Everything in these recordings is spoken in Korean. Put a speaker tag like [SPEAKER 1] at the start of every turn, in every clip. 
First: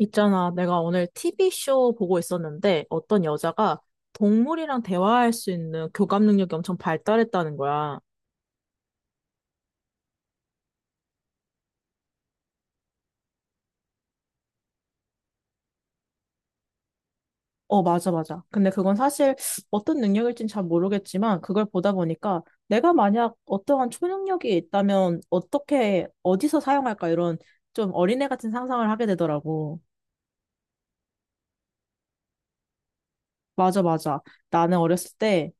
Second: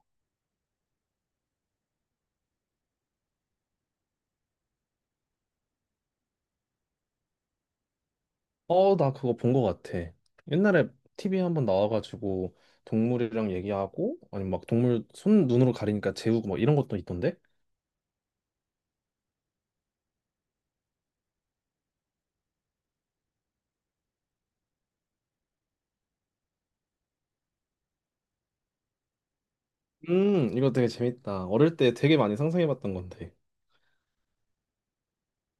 [SPEAKER 1] 있잖아, 내가 오늘 TV쇼 보고 있었는데 어떤 여자가 동물이랑 대화할 수 있는 교감 능력이 엄청 발달했다는 거야.
[SPEAKER 2] 나 그거 본 거 같아. 옛날에 TV에 한 번 나와가지고 동물이랑 얘기하고 아니 막 동물 손 눈으로 가리니까 재우고 막 이런 것도 있던데?
[SPEAKER 1] 맞아, 맞아. 근데 그건 사실 어떤 능력일진 잘 모르겠지만 그걸 보다 보니까 내가 만약 어떠한 초능력이 있다면 어떻게, 어디서 사용할까 이런 좀 어린애 같은 상상을 하게 되더라고.
[SPEAKER 2] 이거 되게 재밌다. 어릴 때 되게 많이 상상해봤던 건데.
[SPEAKER 1] 맞아, 맞아. 나는 어렸을 때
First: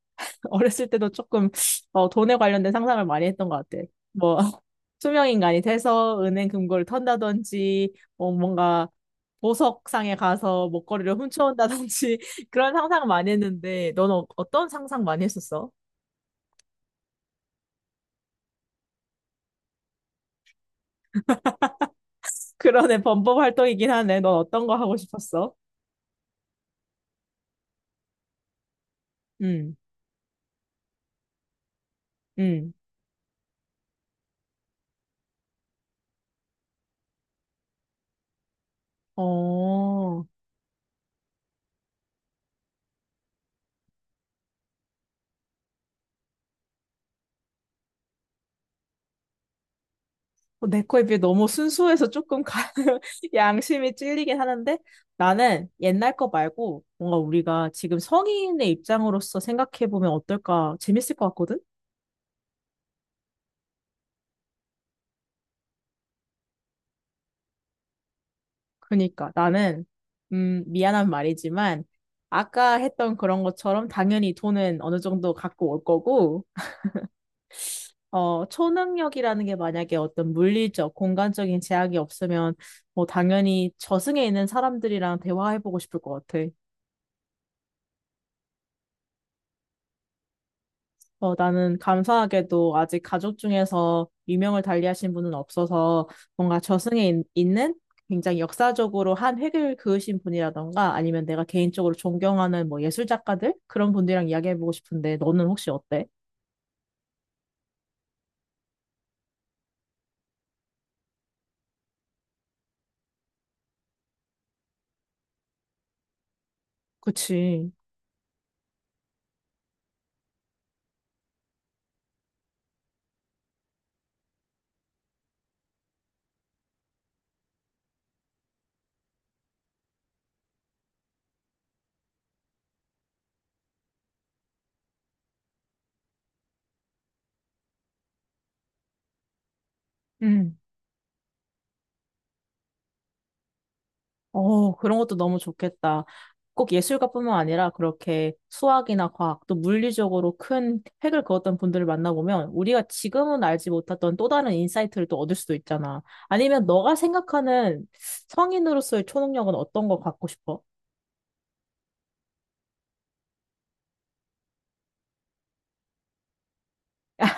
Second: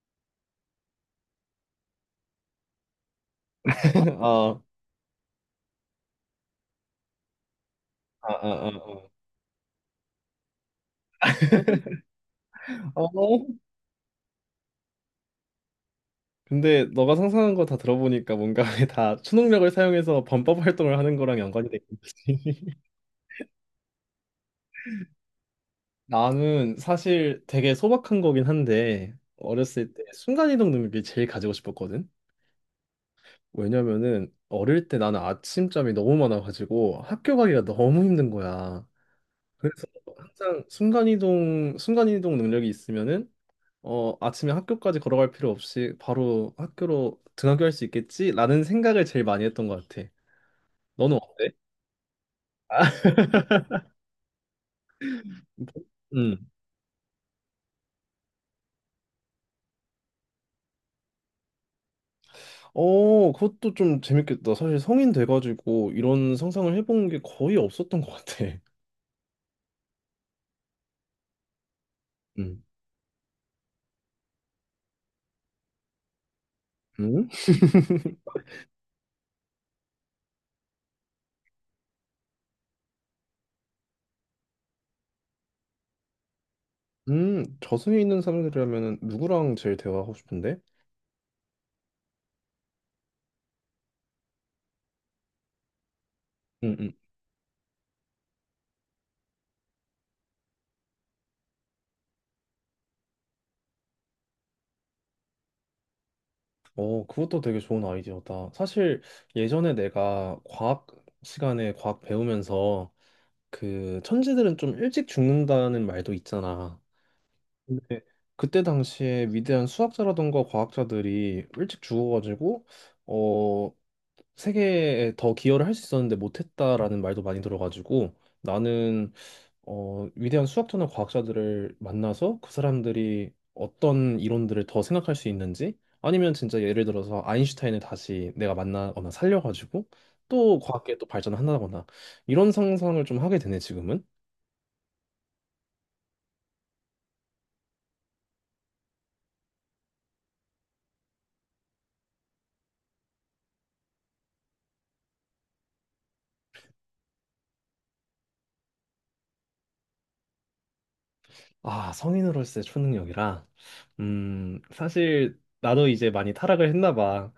[SPEAKER 1] 어렸을 때도 조금 돈에 관련된 상상을 많이 했던 것 같아. 뭐
[SPEAKER 2] 아,
[SPEAKER 1] 투명인간이 돼서 은행 금고를 턴다든지 뭐
[SPEAKER 2] 아, 아,
[SPEAKER 1] 뭔가
[SPEAKER 2] 아,
[SPEAKER 1] 보석상에 가서 목걸이를 훔쳐온다든지 그런
[SPEAKER 2] 아.
[SPEAKER 1] 상상 을 많이
[SPEAKER 2] 어?
[SPEAKER 1] 했는데 넌 어떤 상상 많이 했었어?
[SPEAKER 2] 근데 너가 상상한 거 다 들어보니까 뭔가 다 초능력을 사용해서 범법 활동을 하는 거랑 연관이 되는 거지.
[SPEAKER 1] 그러네, 범법 활동이긴 하네. 넌 어떤 거 하고 싶었어?
[SPEAKER 2] 나는 사실 되게 소박한 거긴 한데
[SPEAKER 1] 응.
[SPEAKER 2] 어렸을 때 순간이동 능력이 제일 가지고 싶었거든.
[SPEAKER 1] 응.
[SPEAKER 2] 왜냐면은 어릴 때 나는 아침잠이 너무 많아가지고 학교 가기가 너무 힘든 거야. 그래서
[SPEAKER 1] 어.
[SPEAKER 2] 항상 순간이동 능력이 있으면은 아침에 학교까지 걸어갈 필요 없이 바로 학교로 등하교할 수 있겠지라는 생각을 제일 많이 했던 것 같아.
[SPEAKER 1] 어, 내 거에
[SPEAKER 2] 너는
[SPEAKER 1] 비해 너무
[SPEAKER 2] 어때?
[SPEAKER 1] 순수해서 조금 양심이 찔리긴 하는데, 나는 옛날 거
[SPEAKER 2] 음.
[SPEAKER 1] 말고 뭔가 우리가 지금 성인의 입장으로서 생각해보면 어떨까 재밌을 것 같거든?
[SPEAKER 2] 그것도 좀 재밌겠다. 사실 성인 돼가지고 이런 상상을 해본 게 거의 없었던 것 같아.
[SPEAKER 1] 그러니까 나는, 미안한 말이지만
[SPEAKER 2] 음.
[SPEAKER 1] 아까 했던 그런 것처럼 당연히 돈은 어느 정도 갖고 올 거고,
[SPEAKER 2] 음?
[SPEAKER 1] 어, 초능력이라는 게 만약에 어떤 물리적, 공간적인 제약이 없으면 뭐 당연히 저승에 있는 사람들이랑 대화해보고 싶을 것 같아.
[SPEAKER 2] 저승에 있는 사람들이라면 누구랑 제일 대화하고 싶은데?
[SPEAKER 1] 어, 나는 감사하게도 아직 가족 중에서 유명을 달리하신 분은 없어서 뭔가
[SPEAKER 2] 응응.
[SPEAKER 1] 저승에 있는 굉장히 역사적으로 한 획을 그으신 분이라던가 아니면 내가 개인적으로 존경하는 뭐 예술 작가들? 그런 분들이랑 이야기해보고 싶은데, 너는 혹시 어때?
[SPEAKER 2] 그것도 되게 좋은 아이디어다. 사실 예전에 내가 과학 시간에 과학 배우면서 그 천재들은 좀 일찍 죽는다는 말도 있잖아.
[SPEAKER 1] 그치.
[SPEAKER 2] 근데 그때 당시에 위대한 수학자라던가 과학자들이 일찍 죽어가지고 어, 세계에 더 기여를 할 수 있었는데 못했다라는 말도 많이 들어가지고 나는 위대한 수학자나 과학자들을 만나서 그 사람들이 어떤 이론들을 더 생각할 수 있는지 아니면 진짜 예를 들어서 아인슈타인을 다시 내가 만나거나 살려가지고
[SPEAKER 1] 음.
[SPEAKER 2] 또 과학계 또 발전한다거나 이런 상상을 좀 하게 되네 지금은.
[SPEAKER 1] 어, 그런 것도 너무 좋겠다. 꼭 예술가뿐만 아니라 그렇게 수학이나 과학, 또 물리적으로 큰 획을 그었던 분들을 만나보면 우리가 지금은 알지 못했던 또 다른 인사이트를 또 얻을 수도 있잖아. 아니면 너가 생각하는 성인으로서의 초능력은 어떤 거 갖고 싶어?
[SPEAKER 2] 아, 성인으로서의 초능력이라. 사실 나도 이제 많이 타락을 했나 봐.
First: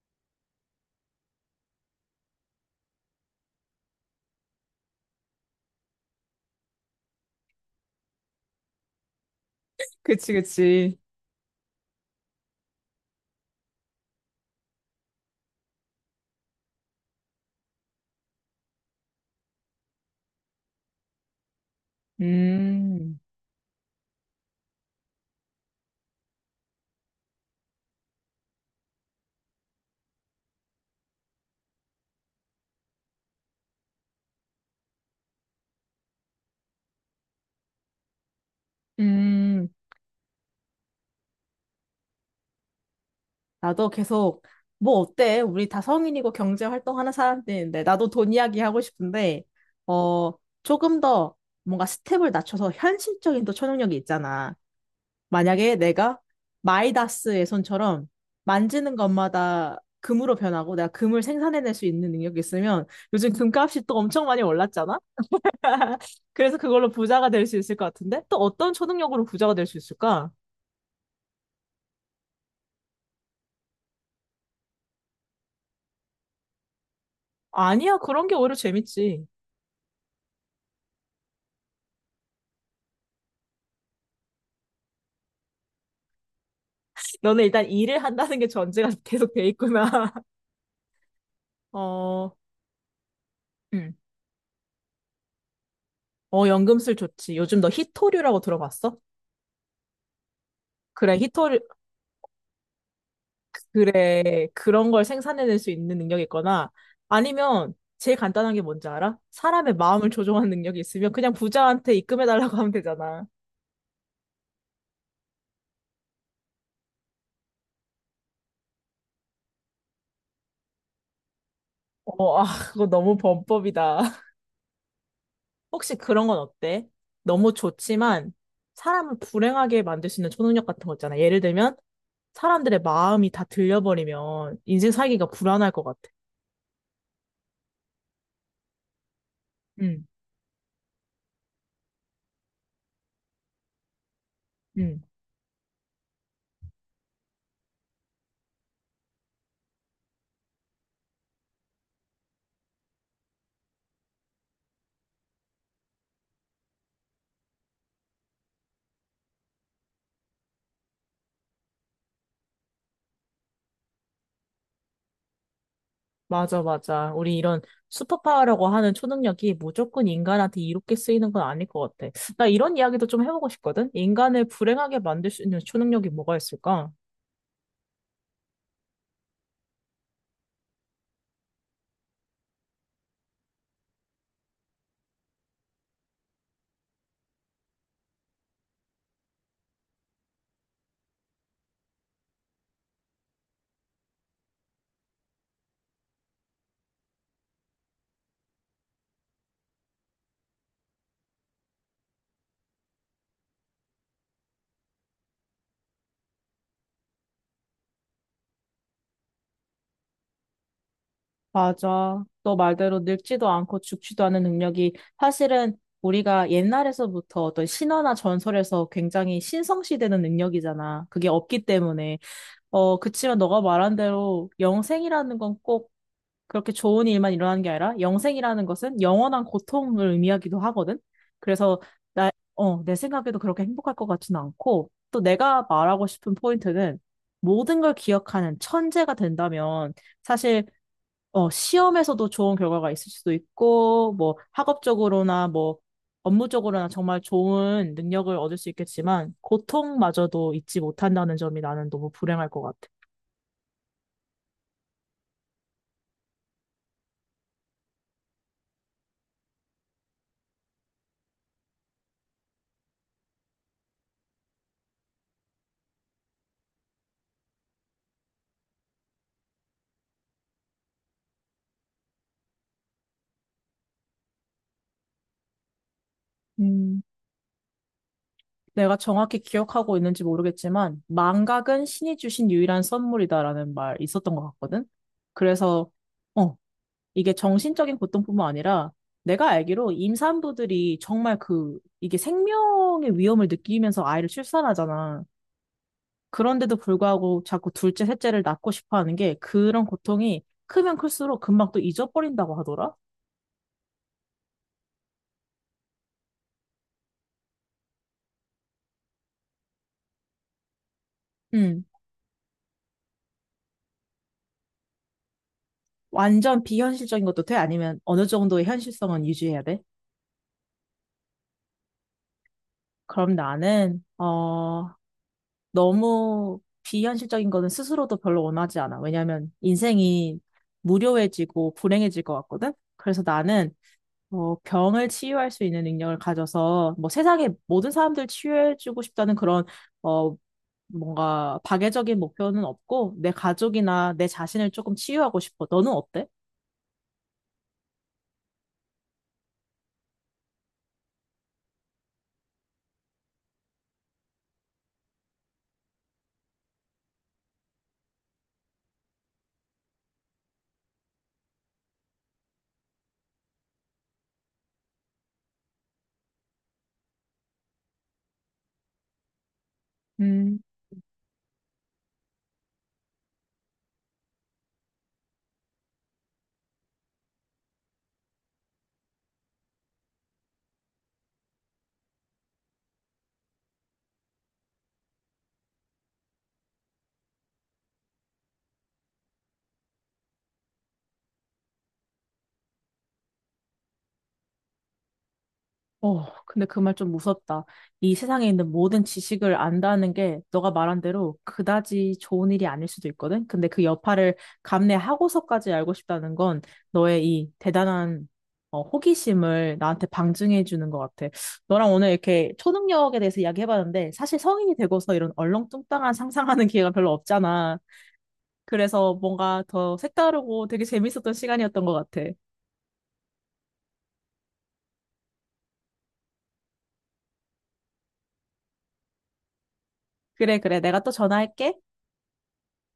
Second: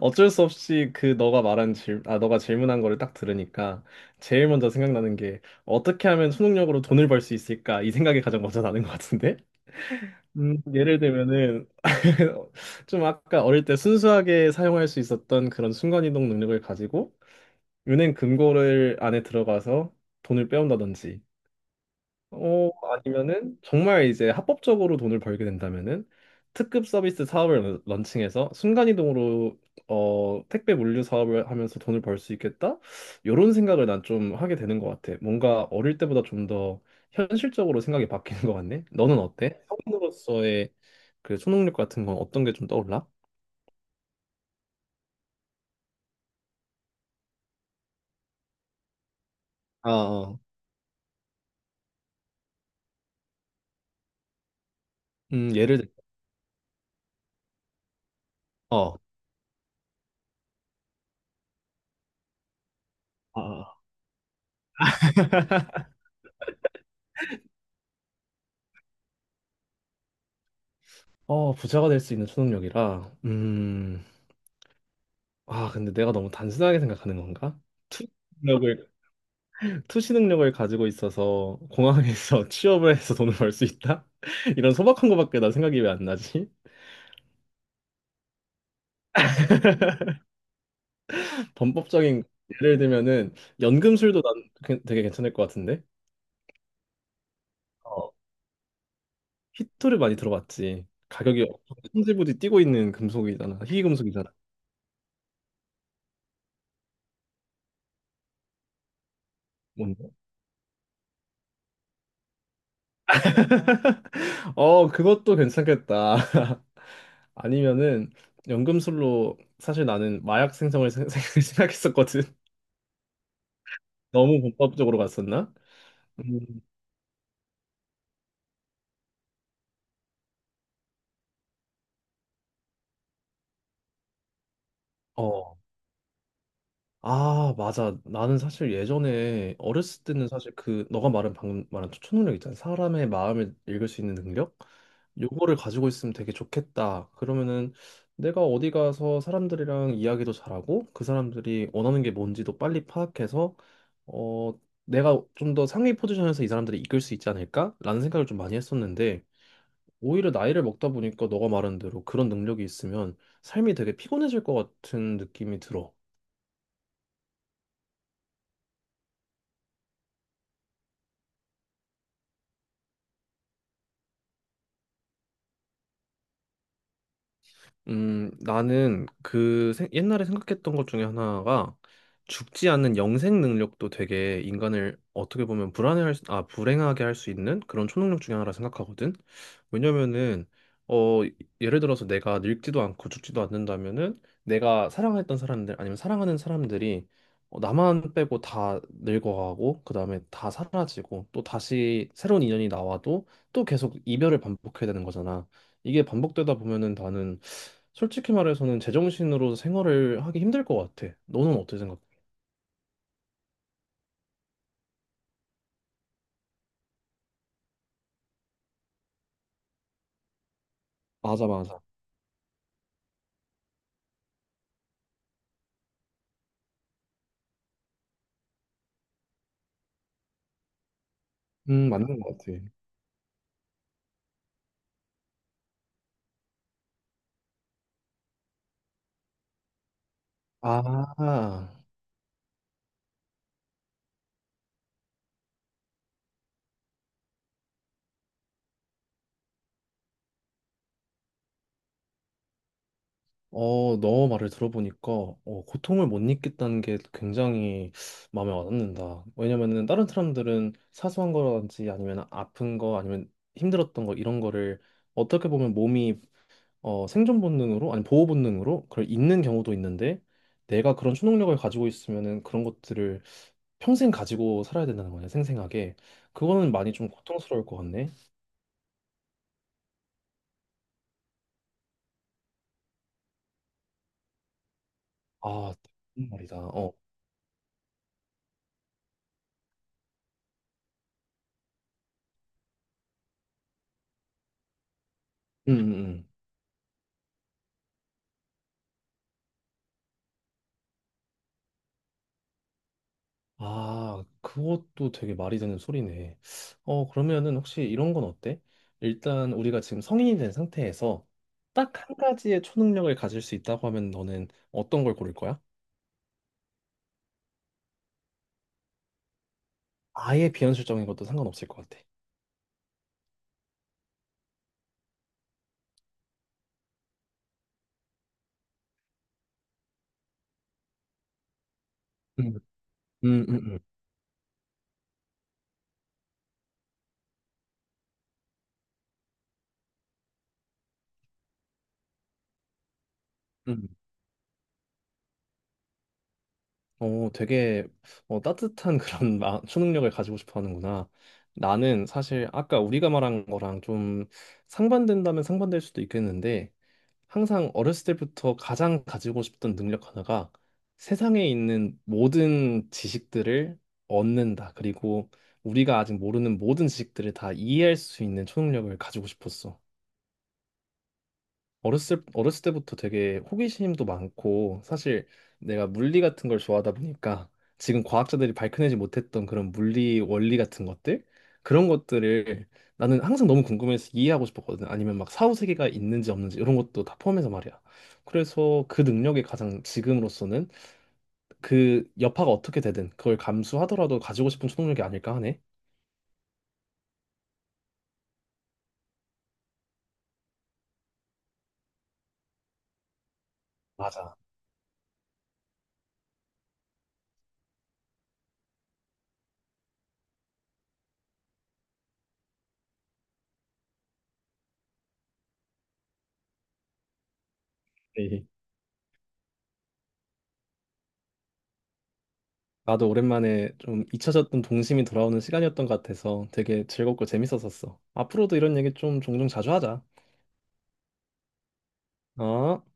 [SPEAKER 2] 어쩔 수 없이 그 너가 말한 질, 아, 너가 질문한 거를 딱 들으니까 제일 먼저 생각나는 게 어떻게 하면 초능력으로 돈을 벌 수 있을까? 이 생각이 가장 먼저 나는 것 같은데?
[SPEAKER 1] 그치, 그치.
[SPEAKER 2] 예를 들면은 좀 아까 어릴 때 순수하게 사용할 수 있었던 그런 순간이동 능력을 가지고 은행 금고를 안에 들어가서 돈을 빼온다든지
[SPEAKER 1] 음,
[SPEAKER 2] 아니면은 정말 이제 합법적으로 돈을 벌게 된다면은 특급 서비스 사업을 런칭해서 순간이동으로 택배 물류 사업을 하면서 돈을 벌 수 있겠다? 이런 생각을 난 좀 하게 되는 것 같아. 뭔가 어릴 때보다 좀 더 현실적으로 생각이 바뀌는 것 같네. 너는 어때?
[SPEAKER 1] 음.
[SPEAKER 2] 성인으로서의 그 초능력 같은 건 어떤 게 좀 떠올라?
[SPEAKER 1] 나도 계속, 뭐 어때? 우리 다 성인이고 경제 활동하는 사람들인데 나도 돈 이야기 하고 싶은데.
[SPEAKER 2] 아
[SPEAKER 1] 어,
[SPEAKER 2] 어,
[SPEAKER 1] 조금 더 뭔가 스텝을 낮춰서 현실적인 또 초능력이 있잖아. 만약에
[SPEAKER 2] 예를 들어,
[SPEAKER 1] 내가 마이다스의 손처럼 만지는
[SPEAKER 2] 어.
[SPEAKER 1] 것마다 금으로 변하고 내가 금을 생산해낼 수 있는 능력이 있으면, 요즘
[SPEAKER 2] 어.
[SPEAKER 1] 금값이 또 엄청 많이 올랐잖아. 그래서 그걸로 부자가 될 수 있을 것 같은데, 또 어떤 초능력으로 부자가 될 수 있을까?
[SPEAKER 2] 어, 부자가 될 수 있는 초능력이라. 음. 아, 근데 내가 너무 단순하게 생각하는 건가?
[SPEAKER 1] 아니야,
[SPEAKER 2] 투
[SPEAKER 1] 그런 게 오히려
[SPEAKER 2] 능력을,
[SPEAKER 1] 재밌지.
[SPEAKER 2] 투시 능력을 가지고 있어서 공항에서 취업을 해서 돈을 벌 수 있다? 이런 소박한 거밖에 나 생각이 왜 안 나지?
[SPEAKER 1] 너는 일단 일을 한다는 게 전제가 계속 돼 있구나.
[SPEAKER 2] 범법적인
[SPEAKER 1] 어,
[SPEAKER 2] 예를 들면은
[SPEAKER 1] 음.
[SPEAKER 2] 연금술도 난 되게 괜찮을 것 같은데?
[SPEAKER 1] 어, 연금술 좋지. 요즘 너
[SPEAKER 2] 어,
[SPEAKER 1] 희토류라고 들어봤어?
[SPEAKER 2] 희토를 많이 들어봤지.
[SPEAKER 1] 그래,
[SPEAKER 2] 가격이
[SPEAKER 1] 희토류,
[SPEAKER 2] 천지부지 뛰고 있는 금속이잖아. 희귀 금속이잖아.
[SPEAKER 1] 그래, 그런 걸 생산해낼 수 있는 능력이 있거나, 아니면 제일 간단한 게 뭔지 알아? 사람의 마음을 조종하는 능력이 있으면 그냥 부자한테 입금해달라고 하면 되잖아.
[SPEAKER 2] 그것도 괜찮겠다. 아니면은 연금술로 사실 나는 마약 생성을 생각했었거든.
[SPEAKER 1] 어, 아, 그거 너무 범법이다.
[SPEAKER 2] 너무 범법적으로 갔었나?
[SPEAKER 1] 혹시 그런 건
[SPEAKER 2] 음.
[SPEAKER 1] 어때? 너무 좋지만, 사람을 불행하게 만들 수 있는 초능력 같은 거 있잖아. 예를 들면 사람들의 마음이 다 들려버리면 인생 살기가
[SPEAKER 2] 어,
[SPEAKER 1] 불안할 것 같아.
[SPEAKER 2] 아, 맞아. 나는 사실 예전에
[SPEAKER 1] 응,
[SPEAKER 2] 어렸을 때는 사실 그 너가 말한 방금 말한 초능력 있잖아. 사람의 마음을 읽을 수 있는 능력?
[SPEAKER 1] 응.
[SPEAKER 2] 요거를 가지고 있으면 되게 좋겠다. 그러면은 내가 어디 가서 사람들이랑 이야기도 잘하고 그 사람들이 원하는 게 뭔지도 빨리 파악해서 어 내가 좀 더 상위 포지션에서 이 사람들이 이끌 수 있지 않을까? 라는 생각을 좀 많이 했었는데 오히려 나이를 먹다 보니까 너가 말한 대로 그런 능력이 있으면 삶이 되게 피곤해질 것 같은 느낌이 들어.
[SPEAKER 1] 맞아, 맞아. 우리 이런 슈퍼파워라고 하는 초능력이 무조건 인간한테 이롭게 쓰이는 건 아닐 것 같아. 나 이런 이야기도 좀 해보고 싶거든? 인간을 불행하게 만들 수 있는 초능력이 뭐가 있을까?
[SPEAKER 2] 나는 옛날에 생각했던 것 중에 하나가 죽지 않는 영생 능력도 되게 인간을 어떻게 보면 불행하게 할 수 있는 그런 초능력 중에 하나라 생각하거든. 왜냐면은 어 예를 들어서 내가 늙지도 않고 죽지도 않는다면은 내가 사랑했던 사람들 아니면 사랑하는 사람들이 나만 빼고 다 늙어가고 그다음에 다 사라지고 또 다시 새로운 인연이 나와도 또 계속 이별을 반복해야 되는 거잖아. 이게 반복되다 보면은 나는 솔직히 말해서는 제정신으로 생활을 하기 힘들 것 같아. 너는 어떻게 생각해?
[SPEAKER 1] 맞아. 너 말대로 늙지도 않고 죽지도 않은 능력이 사실은 우리가 옛날에서부터 어떤 신화나 전설에서 굉장히 신성시되는 능력이잖아, 그게
[SPEAKER 2] 맞아,
[SPEAKER 1] 없기
[SPEAKER 2] 맞아.
[SPEAKER 1] 때문에. 어, 그치만 너가 말한 대로 영생이라는 건 꼭 그렇게 좋은 일만 일어나는 게 아니라, 영생이라는 것은 영원한 고통을 의미하기도 하거든. 그래서
[SPEAKER 2] 맞는
[SPEAKER 1] 나,
[SPEAKER 2] 것 같아.
[SPEAKER 1] 어, 내 생각에도 그렇게 행복할 것 같지는 않고, 또 내가 말하고 싶은 포인트는 모든 걸 기억하는 천재가 된다면 사실 어,
[SPEAKER 2] 아,
[SPEAKER 1] 시험에서도 좋은 결과가 있을 수도 있고, 뭐, 학업적으로나 뭐, 업무적으로나 정말 좋은 능력을 얻을 수 있겠지만, 고통마저도 잊지 못한다는 점이 나는 너무 불행할 것 같아.
[SPEAKER 2] 너 말을 들어보니까 고통을 못 느꼈다는 게 굉장히 마음에 와닿는다. 왜냐면은 다른 사람들은 사소한 거라든지 아니면 아픈 거 아니면 힘들었던 거 이런 거를 어떻게 보면 몸이 어, 생존 본능으로 아니 보호 본능으로 그걸 잊는 경우도 있는데 내가 그런 초능력을 가지고 있으면은 그런 것들을 평생 가지고 살아야 된다는 거냐, 생생하게. 그거는 많이
[SPEAKER 1] 음,
[SPEAKER 2] 좀 고통스러울 것 같네.
[SPEAKER 1] 내가 정확히 기억하고 있는지 모르겠지만, 망각은 신이 주신 유일한 선물이다라는 말 있었던 것 같거든?
[SPEAKER 2] 아,
[SPEAKER 1] 그래서,
[SPEAKER 2] 무슨
[SPEAKER 1] 어,
[SPEAKER 2] 말이다. 어.
[SPEAKER 1] 이게 정신적인 고통뿐만 아니라, 내가 알기로 임산부들이 정말 그, 이게 생명의 위험을 느끼면서 아이를 출산하잖아.
[SPEAKER 2] 음, 음, 음.
[SPEAKER 1] 그런데도 불구하고 자꾸 둘째, 셋째를 낳고 싶어 하는 게, 그런 고통이 크면 클수록 금방 또 잊어버린다고 하더라?
[SPEAKER 2] 아, 그것도 되게 말이 되는 소리네. 어, 그러면은 혹시 이런 건 어때? 일단 우리가 지금 성인이 된 상태에서
[SPEAKER 1] 음.
[SPEAKER 2] 딱 한 가지의 초능력을 가질 수 있다고 하면 너는 어떤 걸 고를 거야?
[SPEAKER 1] 완전 비현실적인 것도 돼? 아니면 어느 정도의 현실성은 유지해야 돼?
[SPEAKER 2] 아예 비현실적인 것도 상관없을 것 같아.
[SPEAKER 1] 그럼 나는, 어, 너무 비현실적인 거는 스스로도 별로 원하지 않아. 왜냐면 인생이 무료해지고 불행해질 것
[SPEAKER 2] 음,
[SPEAKER 1] 같거든? 그래서
[SPEAKER 2] 음, 음,
[SPEAKER 1] 나는,
[SPEAKER 2] 음.
[SPEAKER 1] 어, 병을 치유할 수 있는 능력을 가져서 뭐 세상의 모든 사람들 치유해주고 싶다는 그런, 어, 뭔가 박애적인 목표는 없고 내
[SPEAKER 2] 음.
[SPEAKER 1] 가족이나 내 자신을 조금 치유하고 싶어. 너는 어때?
[SPEAKER 2] 어, 되게 따뜻한 그런 초능력을 가지고 싶어 하는구나. 나는 사실 아까 우리가 말한 거랑 좀 상반된다면 상반될 수도 있겠는데 항상 어렸을 때부터 가장 가지고 싶던 능력 하나가 세상에 있는 모든 지식들을 얻는다. 그리고 우리가 아직 모르는 모든 지식들을 다 이해할 수 있는 초능력을 가지고 싶었어.
[SPEAKER 1] 음.
[SPEAKER 2] 어렸을 때부터 되게 호기심도 많고, 사실 내가 물리 같은 걸 좋아하다 보니까 지금 과학자들이 밝혀내지 못했던 그런 물리 원리 같은 것들? 그런 것들을 나는 항상 너무 궁금해서 이해하고 싶었거든. 아니면 막 사후세계가 있는지 없는지 이런 것도 다 포함해서 말이야. 그래서 그 능력이 가장 지금으로서는 그 여파가 어떻게 되든 그걸 감수하더라도 가지고 싶은 초능력이 아닐까 하네.
[SPEAKER 1] 어, 근데 그 말 좀 무섭다. 이 세상에 있는 모든 지식을 안다는 게 너가 말한 대로 그다지 좋은 일이 아닐 수도 있거든. 근데 그 여파를
[SPEAKER 2] 맞아.
[SPEAKER 1] 감내하고서까지 알고 싶다는 건 너의 이 대단한, 어, 호기심을 나한테 방증해 주는 것 같아. 너랑 오늘 이렇게 초능력에 대해서 이야기해봤는데 사실 성인이 되고서 이런 얼렁뚱땅한 상상하는 기회가 별로 없잖아. 그래서 뭔가 더 색다르고 되게 재밌었던 시간이었던 것 같아.
[SPEAKER 2] 나도 오랜만에 좀 잊혀졌던 동심이 돌아오는 시간이었던 것 같아서 되게 즐겁고 재밌었었어. 앞으로도 이런 얘기 좀 종종 자주 하자.
[SPEAKER 1] 그래, 그래. 내가 또 전화할게.
[SPEAKER 2] 어?